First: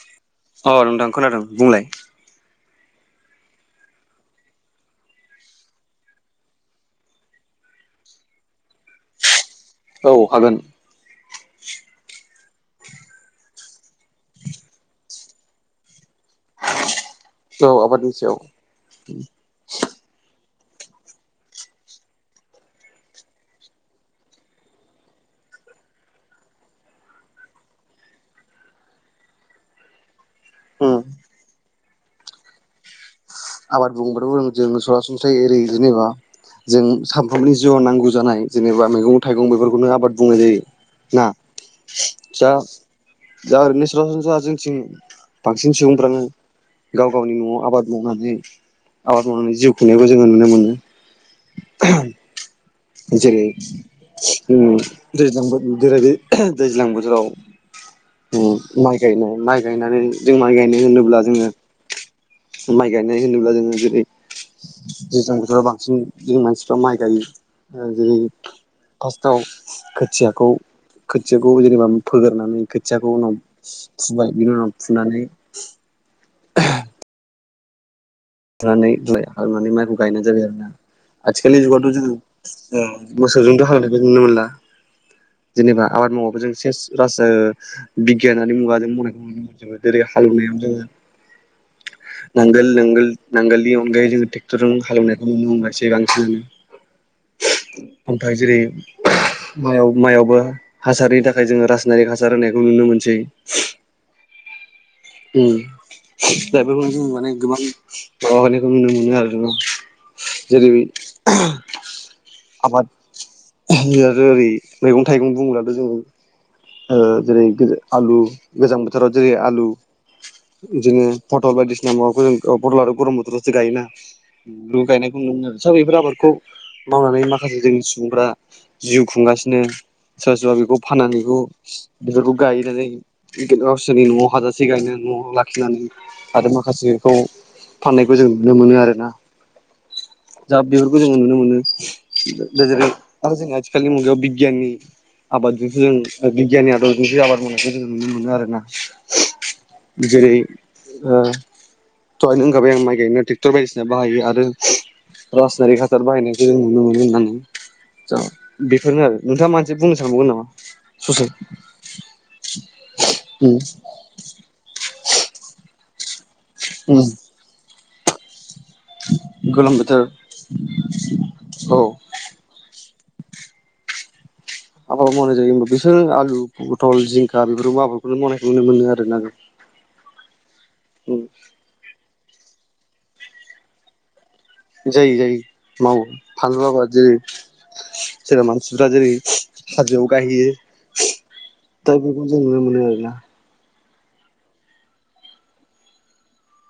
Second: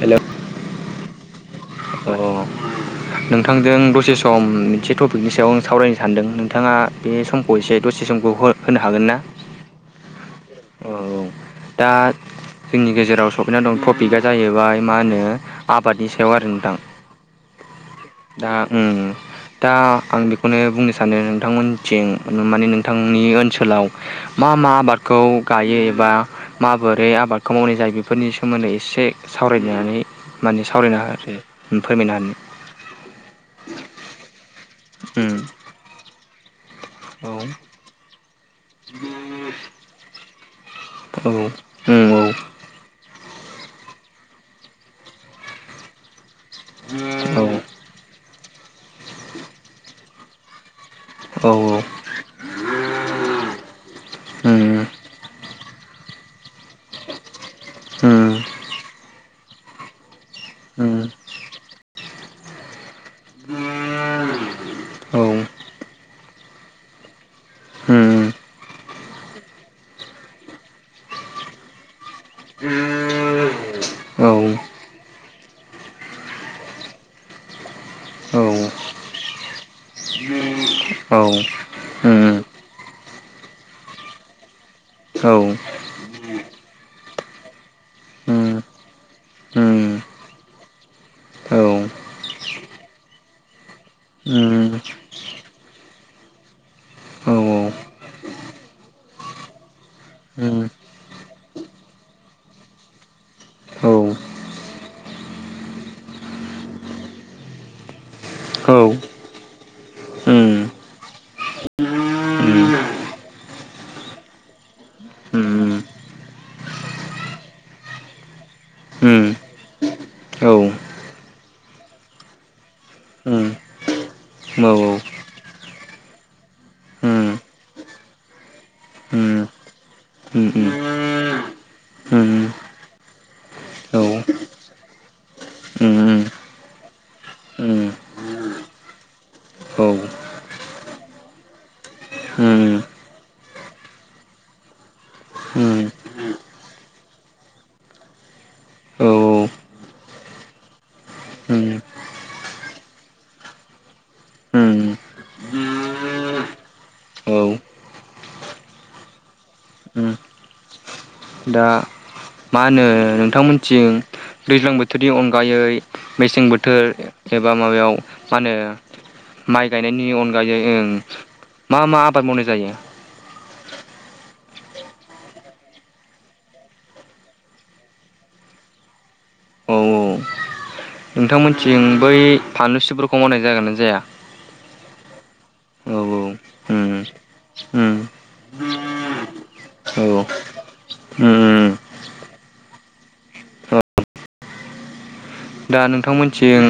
हेल'। अ नोंथां खोनादों बुंलाय? अ नोंथांजों दसे सम मोनसे टपिकनि सायाव आं सावरायनो सानदों नोंथाङा बे समखौ एसे दसे समखौ हो होनो हागोन ना? औ हागोन। औ औ। दा जोंनि गेजेराव सफैना दं टपिकआ जाहैबाय मा होनो आबादनि सायाव आरो नोंथां। औ आबादनि सायाव दा ओ‌ ओ। दा आं बेखौनो बुंनो सानो नोंथांमोनथिं माने नोंथांनि ओनसोलाव मा मा आबादखौ गायो एबा माबोरै आबादखौ मावनाय जायो। बेफोरनि सोमोन्दै एसे सावरायनानै माने सावरायनो हो आरो फोरमायनो हानो आबाद बुंबाथ' जों सरासनस्राय ओरै उम जेनेबा जों औ सानफ्रोमबोनि जिउआव नांगौ जानाय जेनेबा औ उम औ उम औ उम औ उम औ उम औ उम औ उम औ उम औ उम मैगं-थाइगं बेफोरखौनो आबाद बुंनाय जायो। ना [unintelligible] दा ओरैनो सरासनस्रा जोंथिं बांसिन सुबुंफ्रानो गाव गावनि न'आव आबाद मावनानै आबाद मावनानै जिउ खुंनायखौ जोङो नुनो मोनो। औ औ। जेरै ओ दैज्लां। जेरै- दैज्लां बोथोराव माइ गायनाय माइ गायनानै जों माइ गायनाय होनोब्ला जोङो माइ गायनाय होनोब्ला जोङो जेरै दैज्लां बोथोराव बांसिन जों मानसिफ्रा माइ गायो। जेरै फार्स्टआव खोथियाखौ खोथियाखौ जेनेबा फोगोरनानै खोदंथियाखौ उनाव फुबाय बिनि नाव फुनानै [unintelligible] नानै माने माइखौ गायनाय जाबाय आरोना। आथिखालनि जुगावाथ' जोङो ओ मोसौजोंथ' हांलेवनायखौ नुनो मोनला जेनेबा आबाद मावाबाबो जों सेस राज बिगियानारि मुगा जों मावनायखौ जेरै हालौवनायाव जोङो नांगोल-नांगोल नांगोलनि अनगायै जोङो ट्रेक्टरजों हालेवनायखौ नुनो मोननायसै बांसिनानो खन्थाइ जेरै माय-मायावबो हासारनि थाखाय जोङो रासनारिक हासार होनायखौ नुनो मोनसै। औ उम दा बेफोरखौनो जों माने गोबां माबानायखौ नुनो मोनो आरोना। जेरै आबाद ओरै मैगं-थाइगं बुंब्लाथ' जोङो ओ जेरै आलु गोजां बोथोराव जेरै आलु बिदिनो पटल बायदिसिना माबाखौ जों पटल आरो गरम बोथ्रसो गायोना। गायनायखौ नुयो आरो सब बेफोर आबादखौ मावनानै माखासे जोंनि सुबुंफ्रा जिउ उम खुंगासिनो सोरबा उम सो‌रबा बेखौ फाननानैखौ उम बिफोरखौ उम गायनानै औ गावसोरनि न'आव हाजासे गायनो न'आव लाखिनानै उम आरो माखासेखौ उम फाननायखौ जों नुनो मोनो आरोना। औ दा बेफोरखौ जोङो नुनो मोनो। दा उम जेरै आरो जों आथिखालनि मुगायाव बिगियाननि आबादजोंसो उम जों बिगियाननि आदबजोंसो आबाद मावनायखौ जों नुनो मोनो आरोना। औ जेरै- ओ उम दहायनो होनखाबाय आं माइ गायनो ट्रेक्टर बायदिसिना बाहायो आरो उम रासायनारि हासार बाहायनायखौ जों नुनो मोनो औ होननानै उम दा बेफोरनो आरो नोंथाङा माबा मोनसे सानबावदों नामा? ससे दा मा होनो उम नोंथांमोनथिं दैज्लां बोथोरनि अनगायै मेसें बोथोर उम एबा माबायाव मा होनो माइ गोलोम बोथोर गायनायनि अनगायै ओं औ मा मा आबाद मावनाय जायो? आबाद मावनाय जायो होमबा बिसोरो आलु पथल जिंखा बेफोरखौबो आबादखौनो मावनायखौ नुनो मोनो आरोना औ औ नोंथांमोनथिं बै फानलुसिब्रखौ मावनाय जागोना जाया? जायो जायो औ मावो फानलु उम आबाद जेरै जेरै मानसिपफ्रा जेरै औ हाजोआव उम गायहैयो उम दा बेखौ जों नुनो मोनो आरोना औ दा नोंथांमोनथिं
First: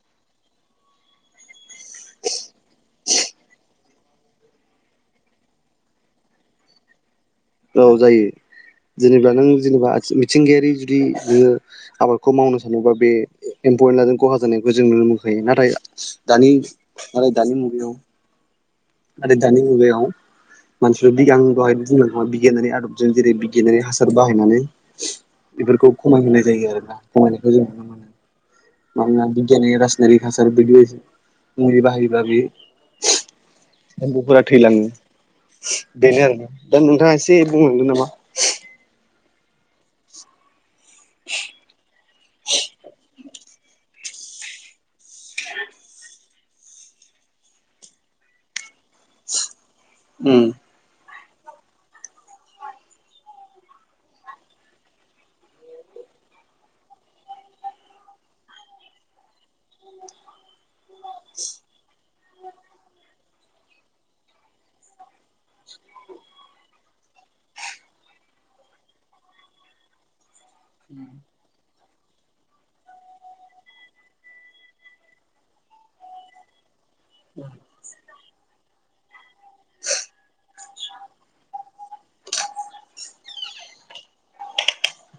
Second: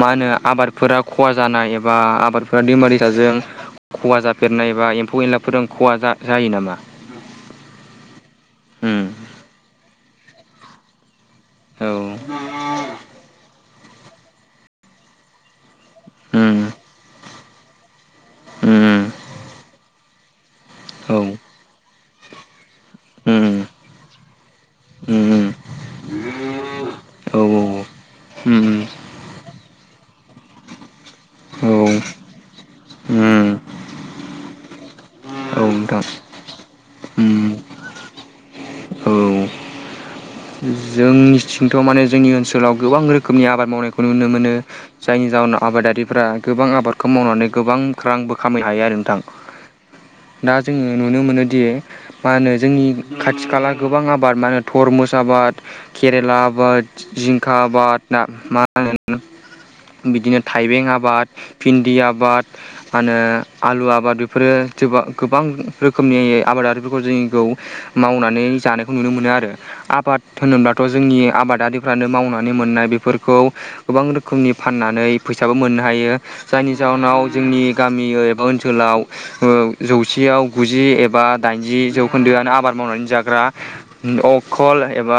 मा होनो आबादफोरा खहा जानाय एबा आबादफोरा दैमा दैसाजों खहा जाफेरनाय एबा एम्फौ एनलाफोरजों खहा जायो नामा? औ जायो उम जेनेबा नों जेनेबा मिथिंगायारि जुदि नोङो औ आबादखौ मावनो सानोबा बे एम्फौ एनलाजों खहा जानायखौ जों नुनो मोनखायो नाथाय दानि उम माने दानि मुगायाव उम औ उम आरो दानि मुगायाव मानसिफ्रा औ बिगान दहायनो बुंबोखांबाय बिगियानारि आदबजों जेरै बिगियानारि हासार बाहायनानै बेफोरखौ खमायहोनाय जायो आरोना खमायनायखौ जों नुनो मोनो। उम मानोना बिगियाननि राजासनिारिक हासार बि औ मुलि बाहायोब्ला बे उम एम्बुफोरा थैलाङो औ नोंथां बेनो दा नोंथाङा एसे उम बुंलांदों नामा? औ जोंनिथिंथ' माने जोंनि ओनसोलाव गोबां रोखोमनि आबाद मावनायखौ नुनो मोनो जायनि जााहोनाव आबादारिफ्रा गोबां आबादखौ मावनानै गोबां रांबो खामायनो हायो आरो नोंथां उम दा जोङो नुनो मोनोदि मा होनो जोंनि खाथि खाला गोबां आबाद मा होनो थरमुस आबाद केरेला बााद जिंकाबाद ना मा होन बिदिनो थाइबें आबाद भिन्दि आबाद मा होनो आलु आबाद बेफोरो गोबां रोखोमनि आबादारिफोरखौ जोंनिखौ मावनानै जानायखौ नुनो मोनो आरो आबाद होनोब्लाथ' जोंनि आबादारि फोरानो मावनानै मोननाय बेफोरखौ गोबां रोखोमनि फाननानै फैसाबो मोननो हायो जायनि जाहोनाव जोंनि गामि एबा ओनसोलाव जौसेयाव गुजि एबा दाइनजि जौखोन्दोआनो आबाद मावनानै जाग्रा अखल एबा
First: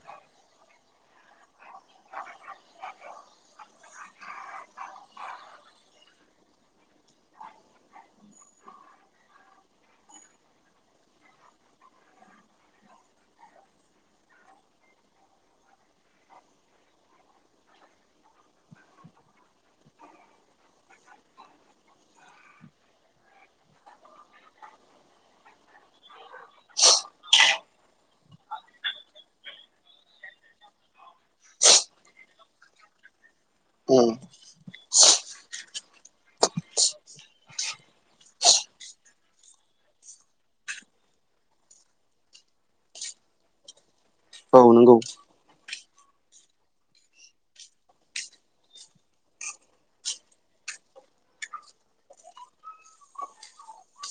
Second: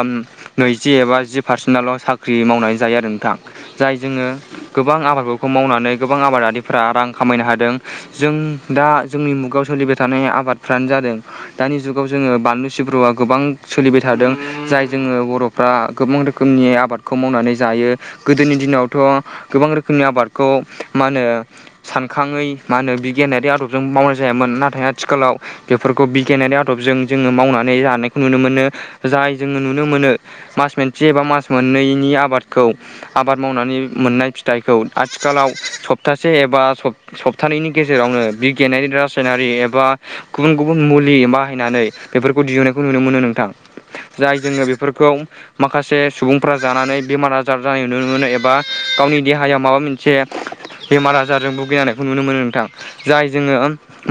नैजि एबा जि पारसेन्ट आल' साख्रि मावनानै जायो आरो नोंथां। जाय जोङो गोबां आबादफोरखौ मावनानै गोबां आबादारिफ्रा रां खामायनो हादों। जों दा जोंनि मुगायाव सोलिबाय थानाय आबादफ्रानो जादों दानि जुगाव जोङो बानलु सिब्रुआ गोबां सोलिबाय थादों जाय जोङो बर' फ्रा गोबां रोखोमनि आबादखौ मावनानै जायो गोदोनि दिनावथ' गोबां रोखोमनि आबादखौ मा होनो सानखाङै मा होनो बिगियानारि आदबजों मावनाय जायामोन नाथाय आथिखालाव बेफोरखौ बिगियानारि आदबजों जोङो मावनानै जानायखौ नुनो मोनो जाय जोङो नुनो मोनो मास मोनसे एबा मास मोननैनि आबादखौ आबाद मावनानै उम मोननाय फि फिथाइखौ आथिखालाव सप्तासे एबा सप सप्तानैनि गेजेरावनो बिगियानारि रासायनारि एबा गुबुन गुबुन मुलि बाहायनानै बेफोरखौ दिहुननायखौ नुनो मोनो नोंथां जाय औ जोङो बे नंगौ माखासे सुबुंफोरा जानानै बेमार आजार जानाय नुनो मोनो एबा गावनि देहायाव माबा मोनसे ए बेमार आजारजों भुगिनायखौ नुनो मोनो नोंथां जाय जोङो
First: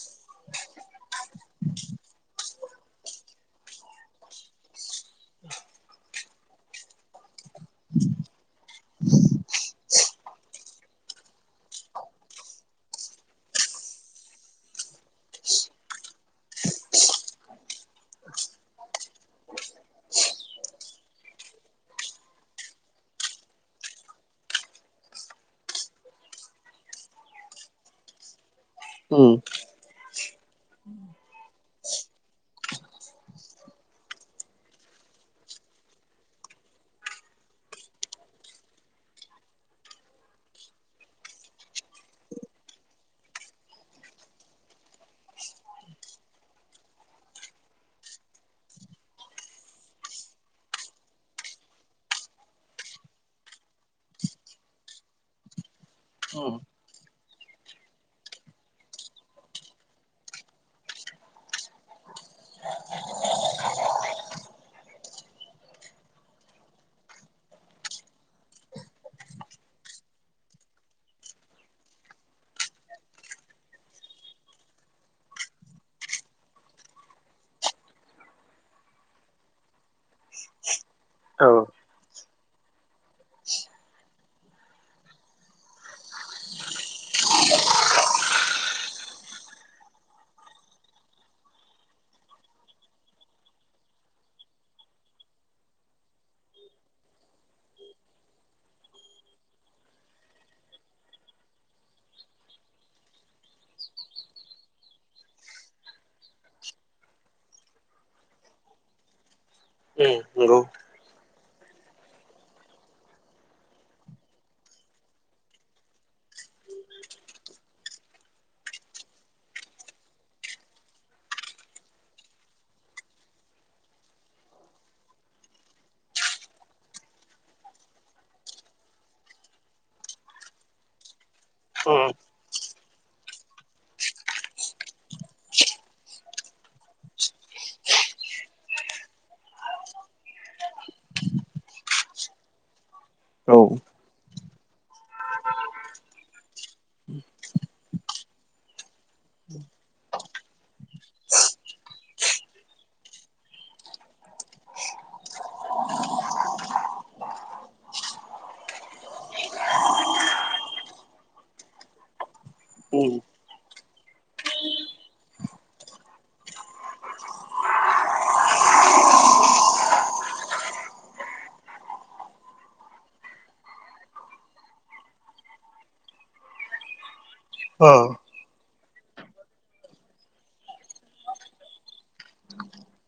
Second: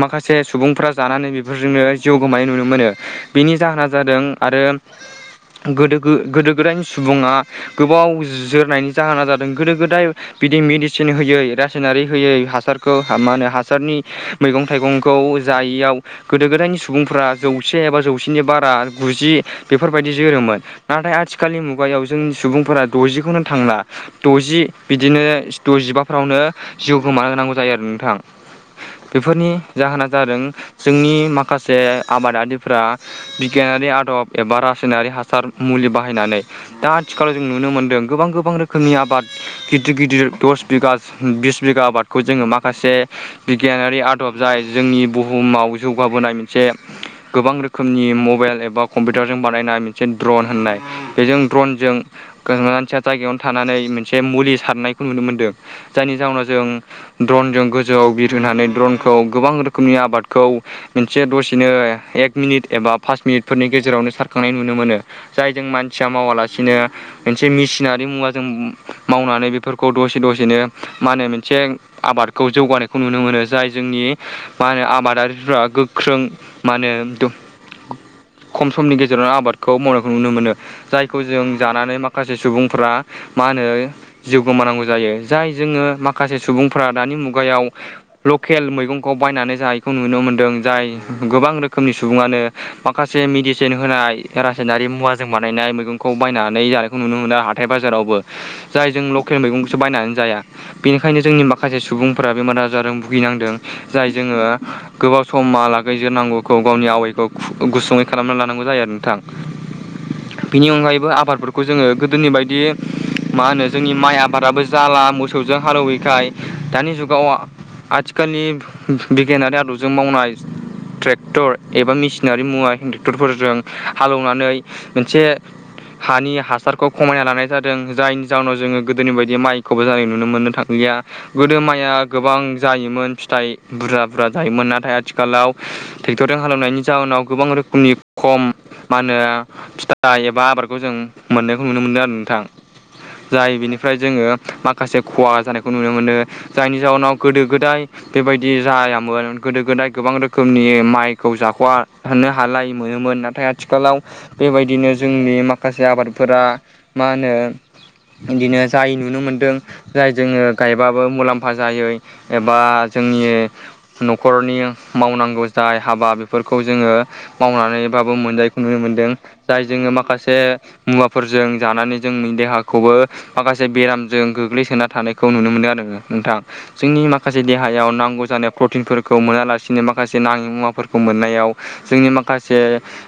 माखासे सुबुंफ्रा जानानै बेफोरजोंनो जिउ गोमानाय नुनो मोनो बेनि जाहोना जादों आरो गोद गोदो गोदायनि सुबुङा गोबाव जोरनायनि जाहोना जादों गोदो गोदाय बिदि मेडिसिन होयै रासायनारि होयै हासारखौ मा होनो हासारनि मैगं थाइगंखौ जायैयाव गोदो गोदायनि सुबुंफोरा्रा जौसे एबा जौसेनि बारा गुजि बेफोरबायदि बिदि जोरोमोन नाथाय आथिखालनि मुगायाव जोंनि सुबुंफोरा दजिखौनो थांला। द'जि बिदिनो द'जिबाफ्रावनो जिउ गोमाना होनांगौ जायो आरो नोंथां उम बेफोरनि जाहोना जादों जोंनि माखासे आबादारिफोरा बिगियानारि आदब एबा रासायनारि हासार मुलि बाहायनानै दा आथिखालाव जों नुनो मोनदों गोबां गोबां रोखोमनि आबाद गिदिर गिदिर दस बिगा बिस बिगा आबाद खौ जोङो माखासे बिगियानारि आदब जाय जोंनि बुहुमाव जौगाबोनाय मोनसे गोबां रोखोमनि मबाइल एबा कम्पिउटारजों बा नायनाय मोनसे द्रन होननाय बेजों द्रजों गोनाङा मानसिया जायगायावनो थानानै मोनसे मुलि सारनायखौ नुनो मोनदों जायनि जााहोनाव उम जों द्रनजों गोजौआव बिरहोनानै ड्रनखौ गोबां रोखोमनि आबादखौ मोनसे दसेनो एक मिनिट एबा पास मिनिटफोरनि गेजेरावनो सारखांनाय नुनो मोनो जायजों मानसिया मावालासिनो मोनसे मेसिनारि मुवाजों मावनानै बेफोरखौ दसे दसेनो मा होनो मोनसे आबादखौ जौगानायखौ नुनो मोनो जाय जोंनि मा होनो आबादारिफ्रा गोख्रों मा होनो दुक खम समनि गेजेर जिरना आबादखौ मावनायखौ नुनो मोनो जायखौ जों औ जानानै माखासे सुबुंफ्रा मा होनो जिउ गोमानांगौ जायो जाय जोङो माखासे सुबुंफोरा दानि मुगायाव लकेल मैगंखौ बायनानै जायैखौ नुनो मोन्दों जाय गोबां रोखोमनि सुबुङानो माखासे मिडिसिन होनाय रासायनारि मुवाजों बानायनाय मैगंखौ बायनानै जानायखौ नुनो मोनो हाथाय बाजारावबो जाय जों लकेल मैगंसो बायनानै जाया बेनिखायनो जोंनि माखासे सुबुंफोरा बेमार आजारजों भुगिनांदों जाय जोङो गोबाव समा लागैजोरनांगौखौ गावनि आवायखौ गुसुङै खालामना लानांगौ जायो आरो नोंथां उम नंगौ बेनि अनगायैबो आबादफोरखौ जोङो गोदोनि बायदि मा होनो जोंनि माइ आबादाबो जों जाला मोसौजों हालौवैखाय दानि जुगाव आथिखालनि बिगियानारि आदबजों मावनाय ट्रेक्टर एबा मेसिनारि मुवा ट्रेक्टरफोरजों हालेवनानै मोनसे हानि हासारखौ खमायना लानाय जादों जायनि जाउनाव जोङो गोदोनि बायदि माइखौबो जानाय नुनो मोनलिया गोदो माइया गोबां जायोमोन फिथाइ बुरजा बुरजा जायोमोन नाथाय आथिखालाव ट्रेक्टरजों हालेवनायनि जाउनाव गोबां रोखोमनि खम मा होनो फिथाइ एबा आबादखौ जों मोननायखौ नुनो मोनदों आरो नोंथां जाय औ बिनिफ्राय जोङो माखासे खहा जानायखौ नुनो मोनो। जायनि जाउनाव गोदो गोदाय बेबायदि जायामोन गोदो गोदाय गोबां रोखोमनि माइखौ जाख'वा होननो हालाय मोनोमोन नाथाय आथिखालाव बेबायदिनो जोंनि माखासे आबादफोरा मा होनो बिदिनो जाय नुनो मोन्दों जाय जोङो गायबाबो मुलाम्फा जाय एबा उम अ उम जोंनि न'खरनि मावनांगौ जाय हाबा बेफोरखौ जोङो मावनानैबाबो मोनजायो नुनो मोनदों जाय जोङो माखासे मुवाफोरजों जानानै जोंनि देहाखौबो माखासे बेरामजों गोग्लैसोना थानायखौ नुनो मोनो आरो नोंथां। जोंनि माखा माखासे औ देहायाव नंगौ नांगौ जानाय प्रटिनफोर खौ मोनालासिनो माखासे नाङि मुवाफोरखौ मोननायाव जोंनि माखासे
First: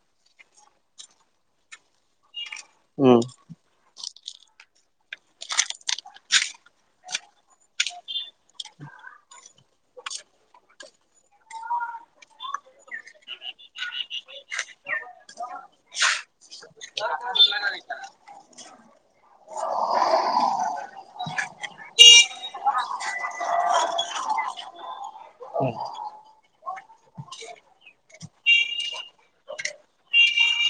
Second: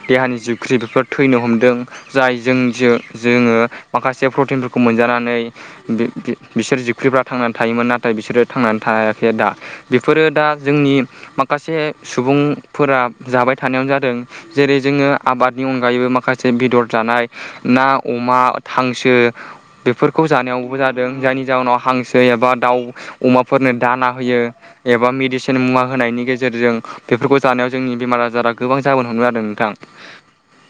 देहानि जिख्रि बेफोर थैनो हमदों जायजों जो नोंथां जोङो माखासे प्रटिनफोरखौ मोनजानानै बे बे बिसोर जिख्रिफ्रा थांनानै थायोमोन नाथाय बिसोरो थांनानै थायाखै दा बेफोरो दा जोंनि माखासे सुबुंफोरा जाबाय थानायावानो जादों जेरै जोङो आबादनि अनगायैबो माखासे बेदर जानाय ना अमा हांसो बेफोरखौ जानायावबो जादों जायनि जााहोनाव हांसो एबा दाउ अमाफोरनो दाना होयो एबा मेडिसिन मुवा होनायनि गेजेरजों बेफोरखौ जानायाव जोंनि बेमार आजारा गोबां जाबोन हमदों आरो नोंथां ‌।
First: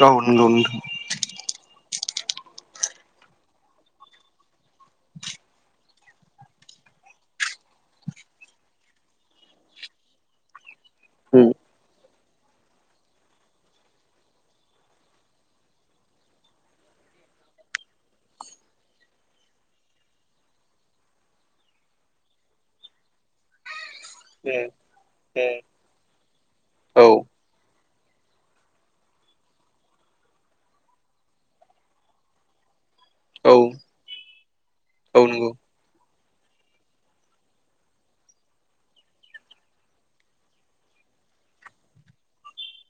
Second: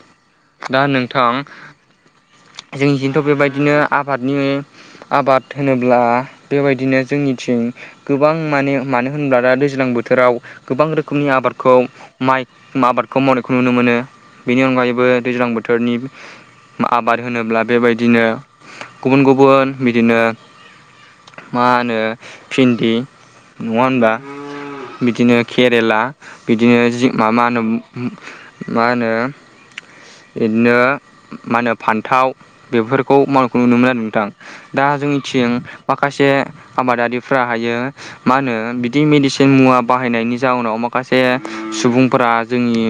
औ नंगौ दा नोंथां जोंनिथिंथ' बेबायदिनो आबादनि आबाद होनोब्ला बेबायदिनो जोंनिथिं गोबां माने मानो होनब्ला दा दैज्लां बोथोराव गोबां रोखोमनि आबादखौ माइ आबादखौ मावनायखौ नुनो मोनो ‌। बेनि अनगायैबो दैज्लां बोथोरनि आबाद होनोब्ला बेबायदिनो गुबुन गुबुन बिदिनो मा होनो भिन्दि नङा होनबा? उम बिदिनो केरेला बिदिनो उम औ जि मा मा होनो मा होनो इदिनो मा होनो फान्थाव बेफोरखौ औ मावनायखौ नुनो मोनो आरो नोंथां। दा औ जोंनिथिं नंगौ माखासे आबादारिफ्रा हायो मा होनो बिदि मेडिसिन मुवा बाहायनायनि जाउनाव माखासे सुबुंफोरा जोंनि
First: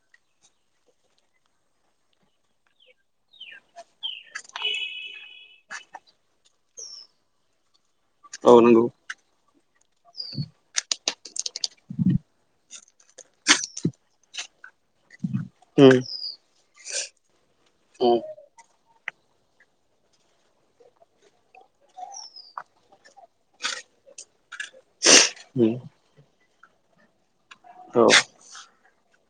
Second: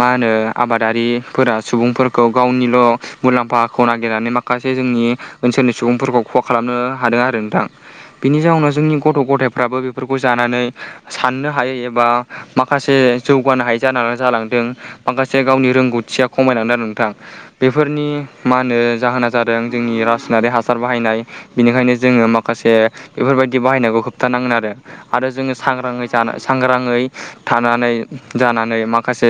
मा होनो आबादारिफोरा सुबुंफोरखौ गावनिल' मुलाम्फाखौ नागिरनानै माखासे जोंनि ओनसोलनि सुबुंफोरखौ खहा खालामनो हादों आरो नोंथां। बिनि औ जाउनाव नंगौ जोंनि गथ' गथायफ्राबो बेफोरखौ जानानै साननो हायै एबा माखासे जौगानो हायै जानानै जालांदों। माखासे गावनि उम रोंगौथिया खमायलांदों आरो नोंथां। बेफोरनि उम मा होनो जाहोना जादों जोंनि रासायनारि हासार बाहायनाय बिनिखायनो जोङो माखासे बेफोरबायदि बाहायनायखौ होबथानांगोन आरो। आरो जोङो उम सांग्राङै जाना सांग्रांयै थानानै औ जानानै माखासे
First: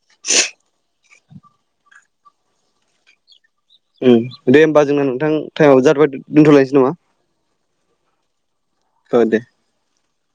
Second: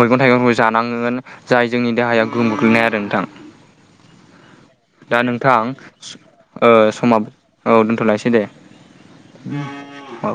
मैगं थाइगंखौ जानांगोन जाय जोंनि देहाया गोहोम गोग्लैनाय आरो नोंथां। दे होमबा जोंना दा नोंथां टाइमाबो जाथ'बाय स ओ दोनथ'लायनोसै नामा? समा ओ दोनथ'लायसै दे। औ दे। औ।